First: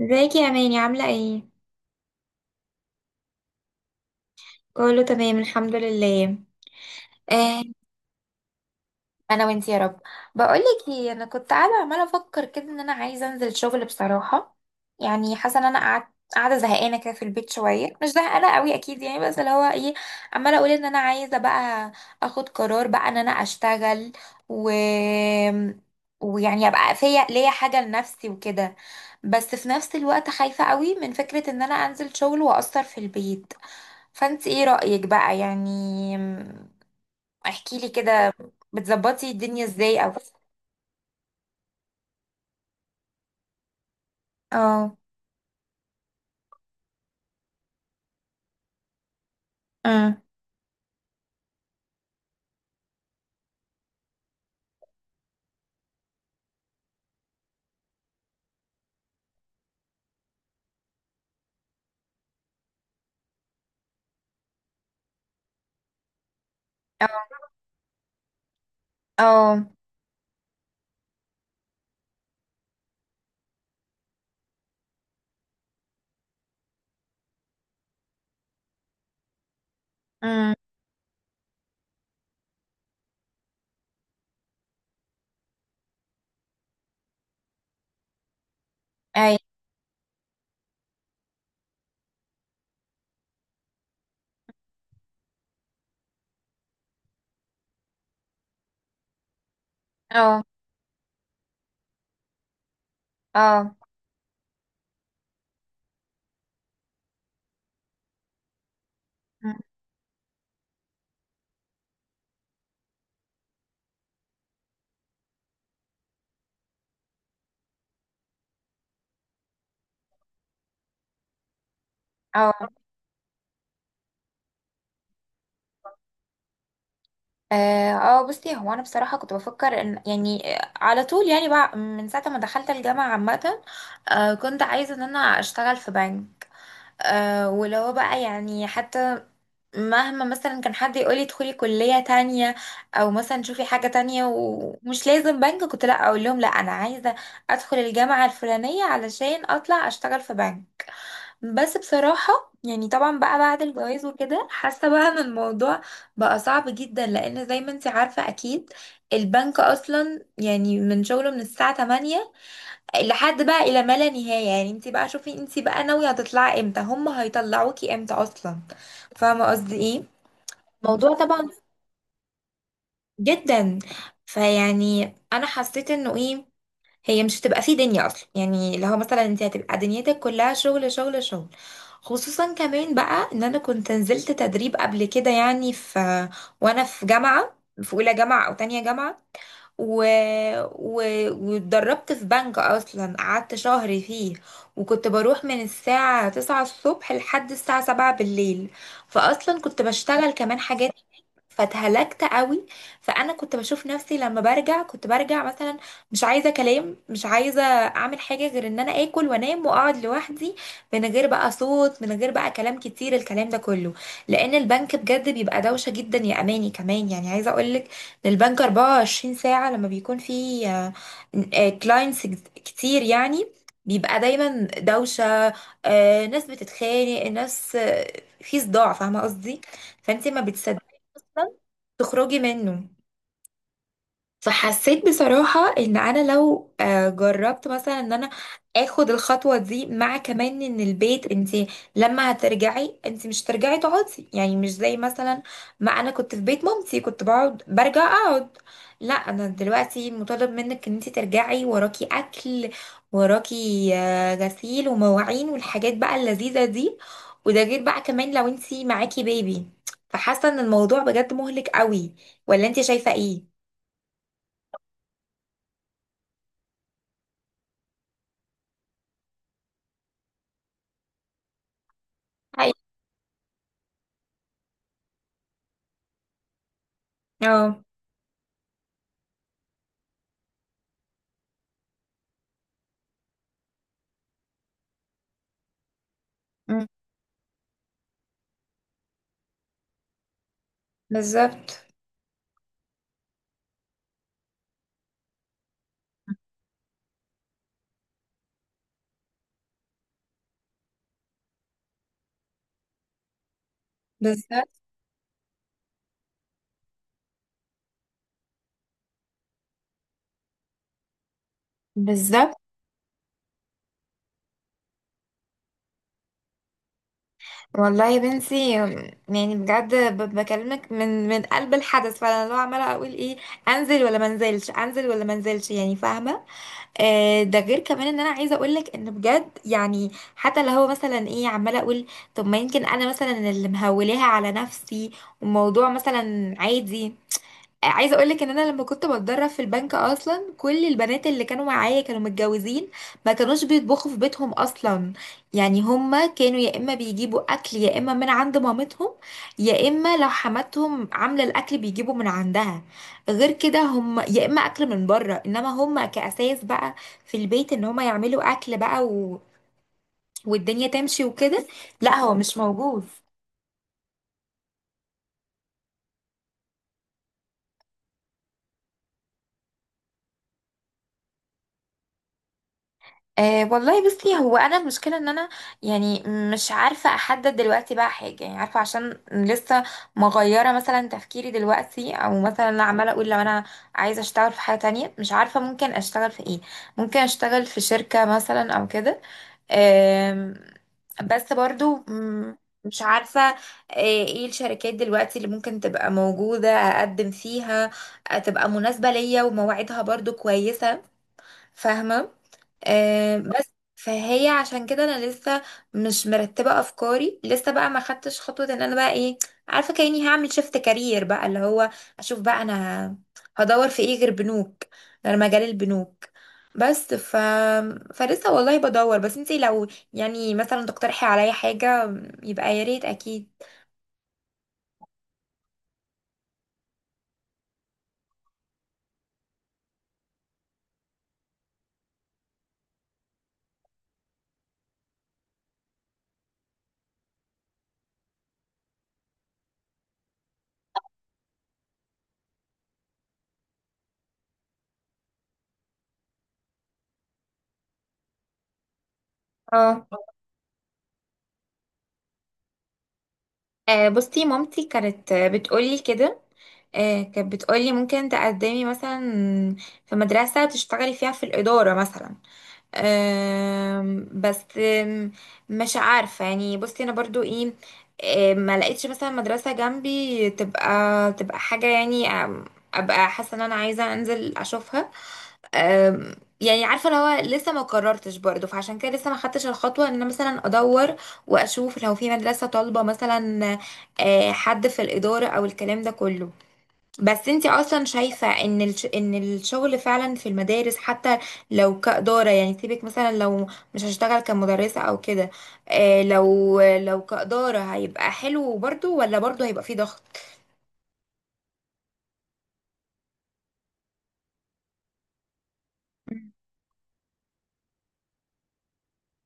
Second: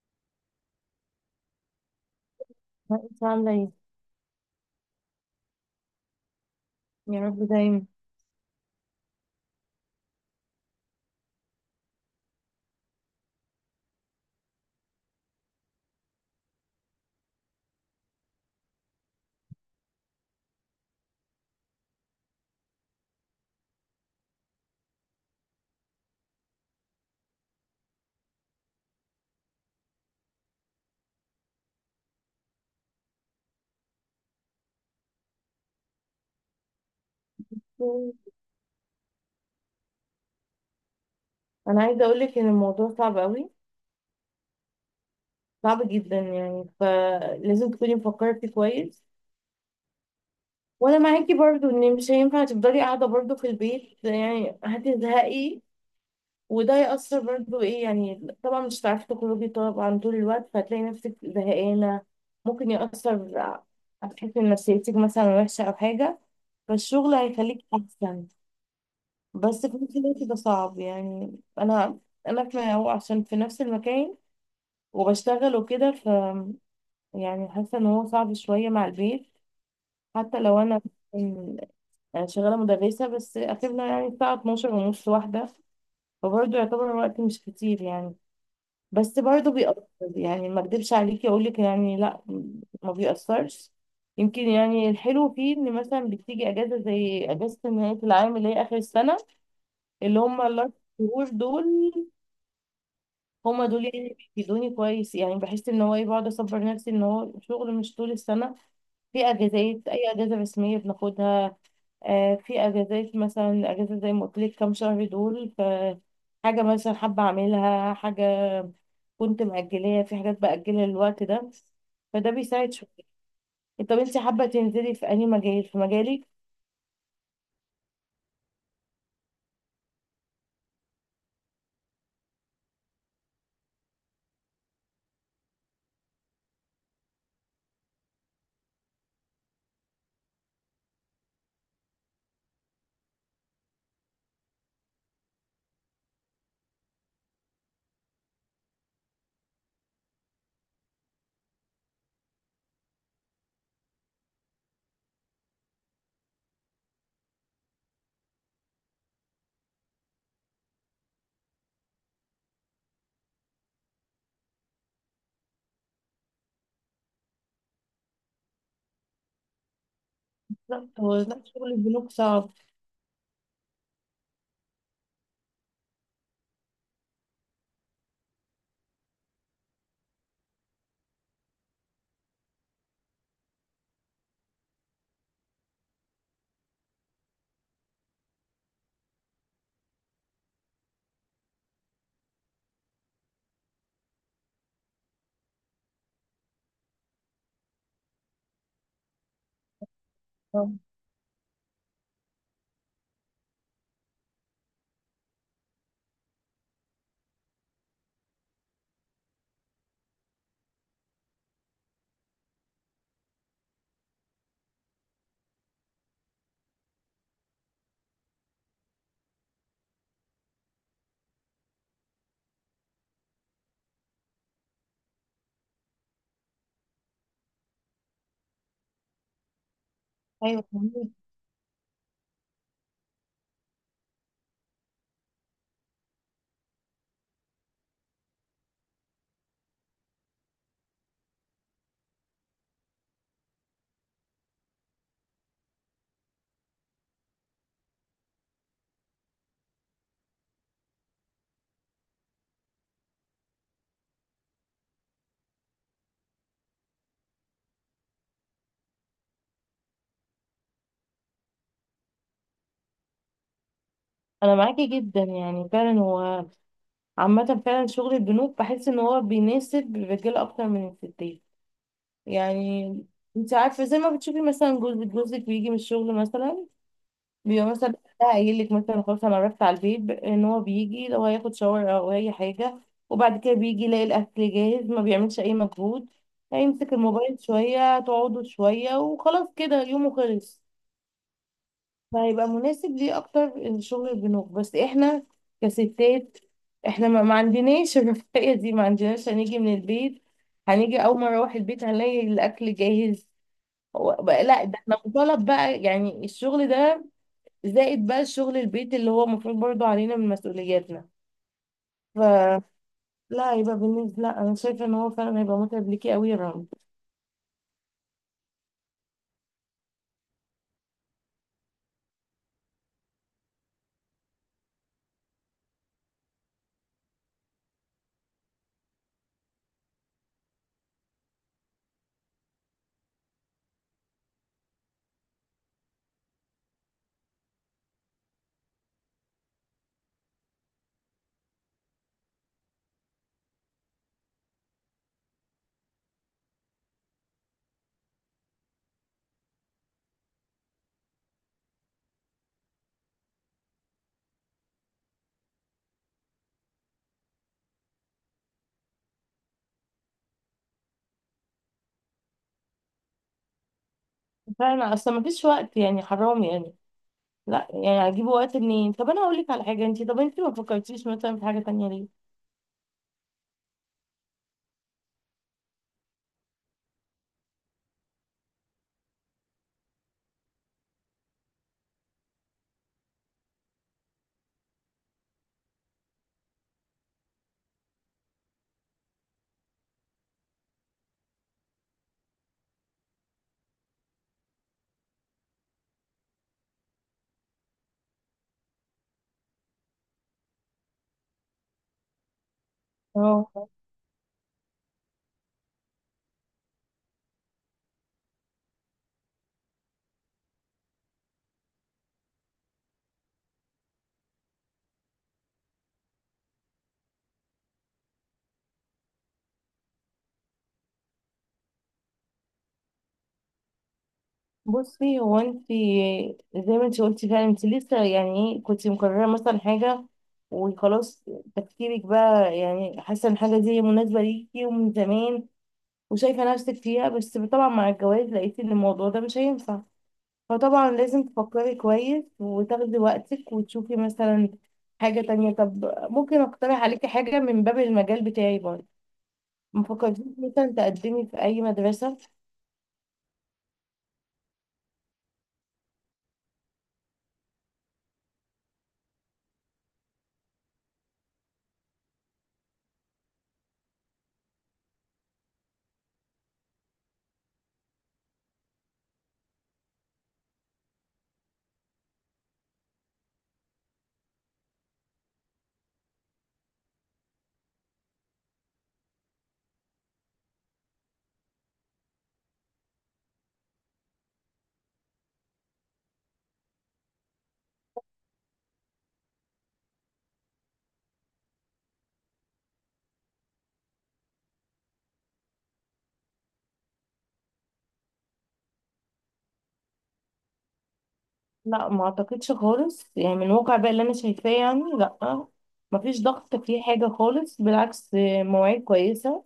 ازيك يا اماني؟ عامله ايه؟ انت عامله ايه؟ كله تمام الحمد لله. يا رب آه، دايما. انا وانتي يا رب. بقولك ايه، انا كنت قاعده عماله افكر كده ان انا عايزه انزل شغل بصراحه. يعني حاسه ان انا قعدت قاعده زهقانه كده في البيت شويه، مش زهقانه قوي اكيد يعني، بس اللي هو ايه، عماله اقول ان انا عايزه بقى اخد قرار بقى ان انا اشتغل و ويعني ابقى فيا ليا حاجه لنفسي وكده. بس في نفس الوقت خايفه قوي من فكره ان انا انزل شغل واثر في البيت. فانت ايه رايك بقى يعني؟ احكي لي كده، بتظبطي الدنيا ازاي؟ او انا عايزه اقول لك ان الموضوع صعب قوي. اه. صعب جدا، يعني فلازم تكوني مفكره فيه كويس. اه. وانا معاكي برضو ان مش هينفع تفضلي قاعده برضو في البيت، يعني هتزهقي. وده يأثر برضو ايه، يعني طبعا مش هتعرفي تخرجي طبعا طول الوقت فهتلاقي نفسك زهقانه. ممكن يأثر. هتحسي ان نفسيتك مثلا وحشه او حاجه. فالشغل هيخليك احسن. اه. بس في نفس الوقت ده صعب، يعني انا في هو عشان في نفس المكان. وبشتغل وكده يعني حاسه ان هو صعب شويه مع البيت. حتى اه. لو انا أنا شغاله مدرسه، بس اخرنا يعني الساعه 12 ونص واحده. فبرضه يعتبر الوقت مش كتير يعني. بس اي. برضه بيأثر. يعني ما اكدبش عليكي اقول لك يعني لا، ما بيأثرش. يمكن يعني الحلو فيه ان مثلا بتيجي اجازه زي اجازه نهايه العام اللي هي اخر السنه، اللي هم اه. الاربع شهور دول. هما اه. دول يعني اللي بيفيدوني كويس، يعني بحس ان هو ايه بقعد اصبر نفسي ان هو شغل مش طول السنه. في أم، اجازات، اي اجازه رسميه بناخدها. في اجازات مثلا اجازه زي ما قلت لك كام شهر دول، ف حاجه مثلا حابه اعملها، حاجه كنت مأجلاها، في حاجات بأجلها للوقت ده. فده اه. بيساعد شويه. طب انت حابه تنزلي في اي مجال، في مجالك؟ اه. بصي، هو انا بصراحه كنت بفكر ان يعني، على طول يعني، بقى من ساعه ما دخلت الجامعه عامه كنت عايزه ان انا اشتغل في بنك. ولو بقى يعني، حتى مهما مثلا كان حد يقولي ادخلي كلية تانية او مثلا شوفي حاجة تانية ومش لازم بنك، كنت لا اقول لهم لا، انا عايزة ادخل الجامعة الفلانية علشان اطلع اشتغل في بنك. بس بصراحة يعني، طبعا بقى بعد الجواز وكده، حاسة بقى ان الموضوع بقى صعب جدا، لان زي ما انت عارفة اكيد البنك اصلا يعني من شغله من الساعة 8 لحد بقى الى ما لا نهايه. يعني انت بقى شوفي انت بقى ناويه هتطلعي امتى، هم هيطلعوكي امتى اصلا. فاهمه قصدي ايه؟ بالظبط، الموضوع هو لا، طبعا شغل البنوك صعب. جدا. فيعني انا حسيت انه ايه، هي مش هتبقى في دنيا اصلا، يعني لو مثلا انت هتبقى دنيتك كلها شغل شغل شغل. خصوصا كمان بقى ان انا كنت نزلت تدريب قبل كده يعني، في، وانا في جامعه، في اولى جامعه او تانية جامعه و... و... واتدربت في بنك اصلا، قعدت شهر فيه، وكنت بروح من الساعة تسعة الصبح لحد الساعة سبعة بالليل. فاصلا كنت بشتغل كمان آه، حاجات، فاتهلكت قوي. فانا كنت بشوف نفسي لما برجع كنت برجع مثلا مش عايزه كلام، مش عايزه اعمل حاجه غير ان انا اكل وانام واقعد لوحدي، من غير بقى صوت، من غير بقى كلام كتير، الكلام ده كله، لان البنك بجد بيبقى دوشه جدا يا اماني. كمان يعني، عايزه اقول لك ان البنك 24 ساعه لما بيكون في كلاينتس كتير يعني بيبقى دايما دوشه. ناس بتتخانق، ناس في صداع. فاهمه قصدي؟ فانت ما ايوه، بتصدقي فهمت. تخرجي منه. فحسيت بصراحة ان انا لو جربت مثلا ان انا اخد الخطوة دي، مع كمان ان البيت، انت لما هترجعي انت مش هترجعي تقعدي يعني، مش زي مثلا ما انا كنت في بيت مامتي كنت بقعد برجع اقعد. لا، انا دلوقتي مطالب منك ان انت ترجعي وراكي اكل، وراكي غسيل ومواعين والحاجات بقى اللذيذة دي. وده غير بقى كمان لو انت معاكي بيبي. فحاسة ان الموضوع بجد مهلك قوي. ولا انت شايفة ايه؟ انا معاكي جدا، يعني فعلا هو عامة فعلا شغل البنوك بحس ان هو بيناسب الرجالة اكتر من الستات. يعني انت عارفة زي ما بتشوفي، مثلا جوزك بيجي من الشغل. مثلا بيبقى اه. مثلا ده قايل لك مثلا خلاص انا رحت على البيت، ان هو بيجي لو هياخد شاور او اي حاجة. وبعد كده بيجي يلاقي الاكل جاهز، ما بيعملش اي مجهود. مم. هيمسك الموبايل شوية، تقعدوا شوية وخلاص كده يومه خلص. بالظبط. فهيبقى مناسب ليه اكتر الشغل البنوك، بس احنا كستات احنا ما عندناش الرفاهية دي، ما عندناش هنيجي من البيت هنيجي، اول ما اروح البيت هنلاقي الاكل جاهز. هو بقى لا، ده بالظبط. احنا مطالب بقى يعني الشغل ده، زائد بقى الشغل البيت اللي هو المفروض برضو علينا من مسؤولياتنا. بالظبط. فلا، هيبقى بالنسبة لا انا شايفة ان هو فعلا هيبقى متعب ليكي قوي يا رامي. والله يا بنتي، يعني بجد بكلمك من قلب الحدث. فانا لو عماله اقول ايه، انزل ولا ما انزلش، انزل ولا ما انزلش يعني، فاهمه؟ ده غير كمان ان انا عايزه اقول لك ان بجد يعني، حتى اللي هو مثلا ايه، عماله اقول طب ما يمكن انا مثلا اللي مهولاها على نفسي، والموضوع مثلا عادي. عايزه اقول لك ان انا لما كنت بتدرب في البنك اصلا، كل البنات اللي كانوا معايا كانوا متجوزين، ما كانوش بيطبخوا في بيتهم اصلا. يعني هما كانوا يا اما بيجيبوا اكل يا اما من عند مامتهم، يا اما لو حماتهم عامله الاكل بيجيبوا من عندها. غير كده هم يا اما اكل من بره، انما هما كاساس بقى في البيت ان هما يعملوا اكل بقى والدنيا تمشي وكده، لا هو مش موجود. فعلا اصلا ما فيش وقت، يعني حرام يعني. لا يعني هجيب وقت منين؟ طب انا هقول لك على حاجه، انت طب انت ما فكرتيش مثلا في حاجه تانية ليه؟ أه والله، بصي هو انا المشكله ان انا يعني مش عارفه احدد دلوقتي بقى حاجه، يعني عارفه عشان لسه مغيره مثلا تفكيري دلوقتي. او مثلا انا عماله اقول لو انا عايزه اشتغل في حاجه تانية، مش عارفه ممكن اشتغل في ايه. ممكن اشتغل في شركه مثلا او كده. أم، بس برضو، مش عارفه ايه الشركات دلوقتي اللي ممكن تبقى موجوده اقدم فيها، تبقى مناسبه ليا ومواعيدها برضو كويسه. فاهمه؟ اه، بس فهي عشان كده انا لسه مش مرتبه افكاري، لسه بقى ما خدتش خطوه ان انا بقى ايه، عارفه، كاني هعمل شيفت كارير بقى، اللي هو اشوف بقى انا هدور في ايه غير بنوك، غير مجال البنوك. بس ف فلسه والله بدور. بس انتي لو يعني مثلا تقترحي عليا حاجه يبقى يا ريت اكيد. بصي هو انت زي ما انت قلتي فعلا انت لسه يعني ايه، كنت مقرره مثلا حاجه وخلاص، تفكيرك بقى يعني حاسه ان الحاجه دي مناسبه ليكي ومن زمان وشايفه نفسك فيها. بس طبعا مع الجواز لقيتي ان الموضوع ده مش هينفع، فطبعا لازم تفكري كويس وتاخدي وقتك وتشوفي مثلا حاجه تانية. طب ممكن اقترح عليكي حاجه من باب المجال بتاعي برضه، ما اه. فكرتيش مثلا تقدمي في اي مدرسه؟ بصي مامتي كانت بتقولي كده، كانت بتقولي ممكن تقدمي مثلا في مدرسة تشتغلي فيها في الإدارة مثلا. بس مش عارفة يعني. بصي أنا برضو إيه، ما لقيتش مثلا مدرسة جنبي تبقى حاجة يعني، أبقى حاسة إن أنا عايزة أنزل أشوفها. أم، يعني عارفه اللي هو لسه ما قررتش برضه، فعشان كده لسه ما خدتش الخطوه ان انا مثلا ادور واشوف لو في مدرسه طالبه مثلا، حد في الاداره او الكلام ده كله. بس انتي اصلا شايفه ان ان الشغل فعلا في المدارس، حتى لو كاداره يعني، سيبك مثلا لو مش هشتغل كمدرسه او كده، لو كاداره هيبقى حلو برضه، ولا برضه هيبقى فيه ضغط؟ لا ما اعتقدش خالص، يعني من الواقع بقى اللي انا شايفاه يعني لا، ما فيش ضغط في حاجه خالص، بالعكس مواعيد كويسه.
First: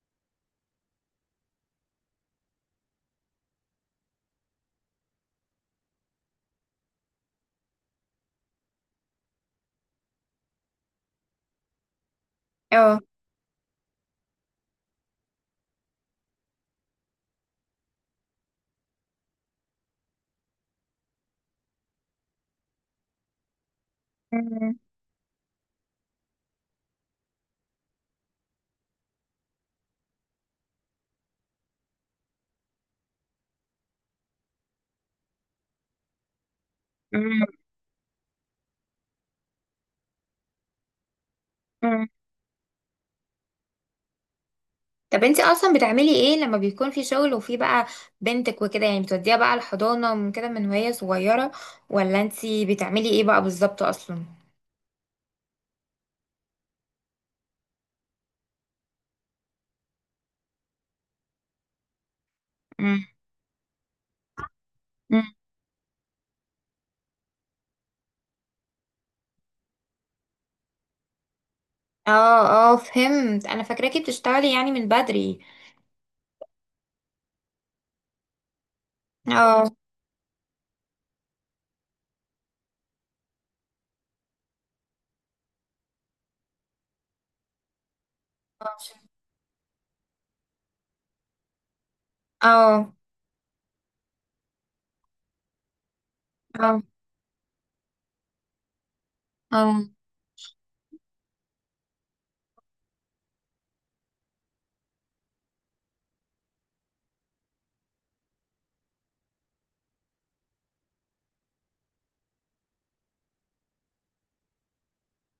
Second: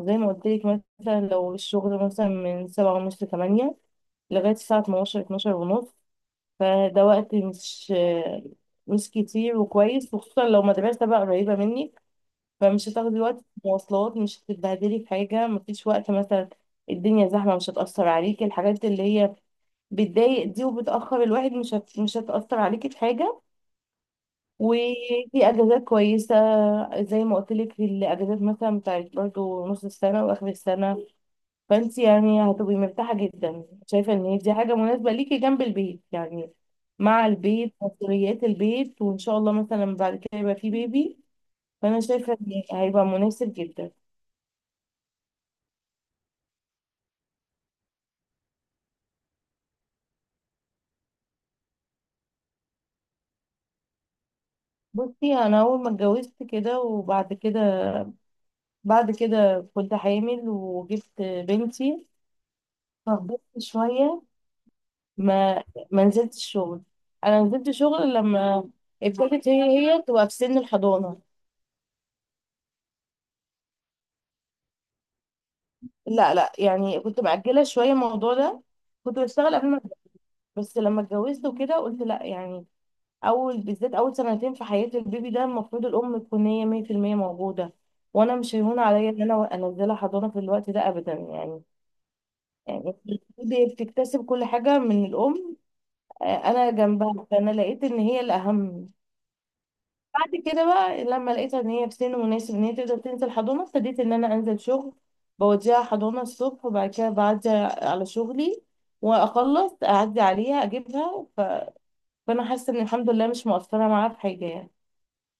زي ما قلت لك مثلا لو الشغل مثلا من سبعة ونص لتمانية، لغايه الساعه 12 ونص. فده وقت مش كتير وكويس، وخصوصا لو مدرسه بقى قريبه منك، فمش اه. هتاخدي وقت في المواصلات، مش هتتبهدلي في حاجه، مفيش وقت مثلا الدنيا زحمه، مش هتاثر عليكي الحاجات اللي هي بتضايق دي وبتأخر الواحد، مش هتأثر عليكي في حاجة. وفي أجازات كويسة، زي ما قلت لك الأجازات مثلا بتاعت برضو نص السنة وآخر السنة. فأنت يعني هتبقي مرتاحة جدا، شايفة إن هي دي حاجة مناسبة ليكي جنب البيت، يعني مع البيت، مسؤوليات البيت، وإن شاء الله مثلا بعد كده يبقى في بيبي. فأنا شايفة إن هيبقى مناسب جدا. طب انت اصلا بتعملي ايه لما بيكون في شغل وفي بقى بنتك وكده يعني؟ بتوديها بقى الحضانة من كده، من وهي صغيرة؟ ولا انت بتعملي ايه بقى بالظبط اصلا؟ بصي أنا أول ما اتجوزت كده وبعد كده كنت حامل وجبت بنتي. مم. فخبطت شوية، مم. ما ما نزلتش شغل. انا نزلت شغل لما ابتدت هي تبقى في سن الحضانه. اه اه، فهمت. انا فاكراكي بتشتغلي يعني من بدري. لا لا، يعني كنت مأجله شويه الموضوع ده، كنت بشتغل اه. قبل ما أتجوز. بس لما اتجوزت وكده قلت لا، يعني اول بالذات اول سنتين في حياه البيبي ده المفروض الام تكون هي 100% موجوده. وانا مش هيهون عليا ان انا انزلها حضانه في الوقت ده ابدا يعني. اه. يعني البيبي بتكتسب كل حاجه من الام. آه، انا اه. جنبها، فانا لقيت ان هي الاهم. اه. بعد كده بقى لما لقيتها ان هي في سن مناسب ان هي تقدر تنزل حضانه ابتديت ان انا انزل شغل. بوديها حضانه الصبح وبعد كده بعدي على شغلي واخلص اعدي عليها اجيبها فانا حاسه ان الحمد لله مش مؤثره معاها في حاجه يعني.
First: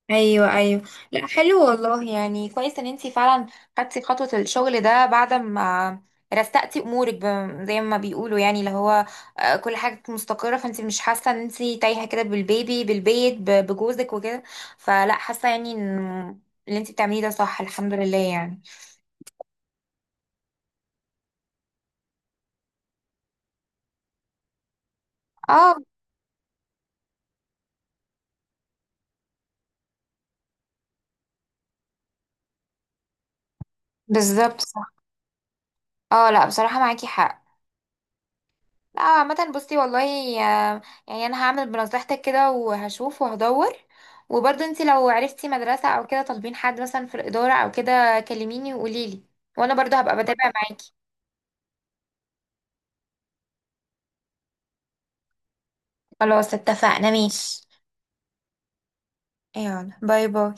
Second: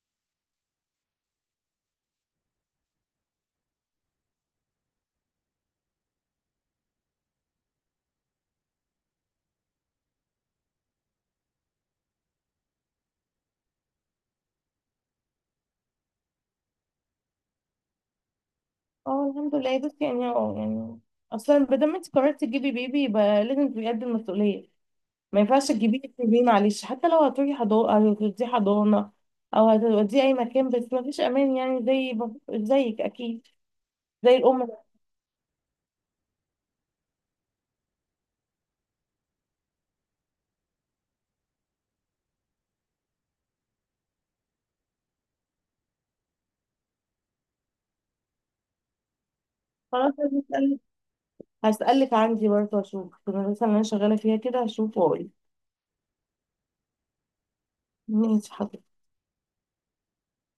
ايوه ايوه. لا حلو والله، يعني كويس ان انتي فعلا خدتي خطوه الشغل ده بعد ما رستقتي امورك، زي ما بيقولوا يعني، اللي هو كل حاجه كانت مستقره، فانتي مش حاسه ان انتي تايهه كده بالبيبي بالبيت بجوزك وكده. فلا حاسه يعني ان اللي انتي بتعمليه ده صح الحمد لله يعني. اه الحمد لله، بس يعني يعني اصلا بدل ما دام انت قررتي تجيبي بيبي يبقى لازم تبقي قد المسؤوليه. ما ينفعش اه. تجيبيه تسيبيه، معلش حتى لو هتروحي حضانه هتوديه حضانه او هتوديه اي مكان، بس ما فيش امان يعني، زيك اكيد، زي بالظبط، الام. صح. اه لا بصراحه معاكي حق. لا عامة بصي والله، آه، يعني انا هعمل بنصيحتك كده وهشوف وهدور. وبرضه انت لو عرفتي مدرسة او كده طالبين حد مثلا في الإدارة او كده كلميني وقوليلي، وانا برضه خلاص، هبقى بتابع هسألك معاكي. هسألك عندي برضه، أشوف في المدرسة اللي أنا شغالة فيها كده هشوف وأقول. خلاص اتفقنا، ماشي. ماشي حاضر. يلا باي باي.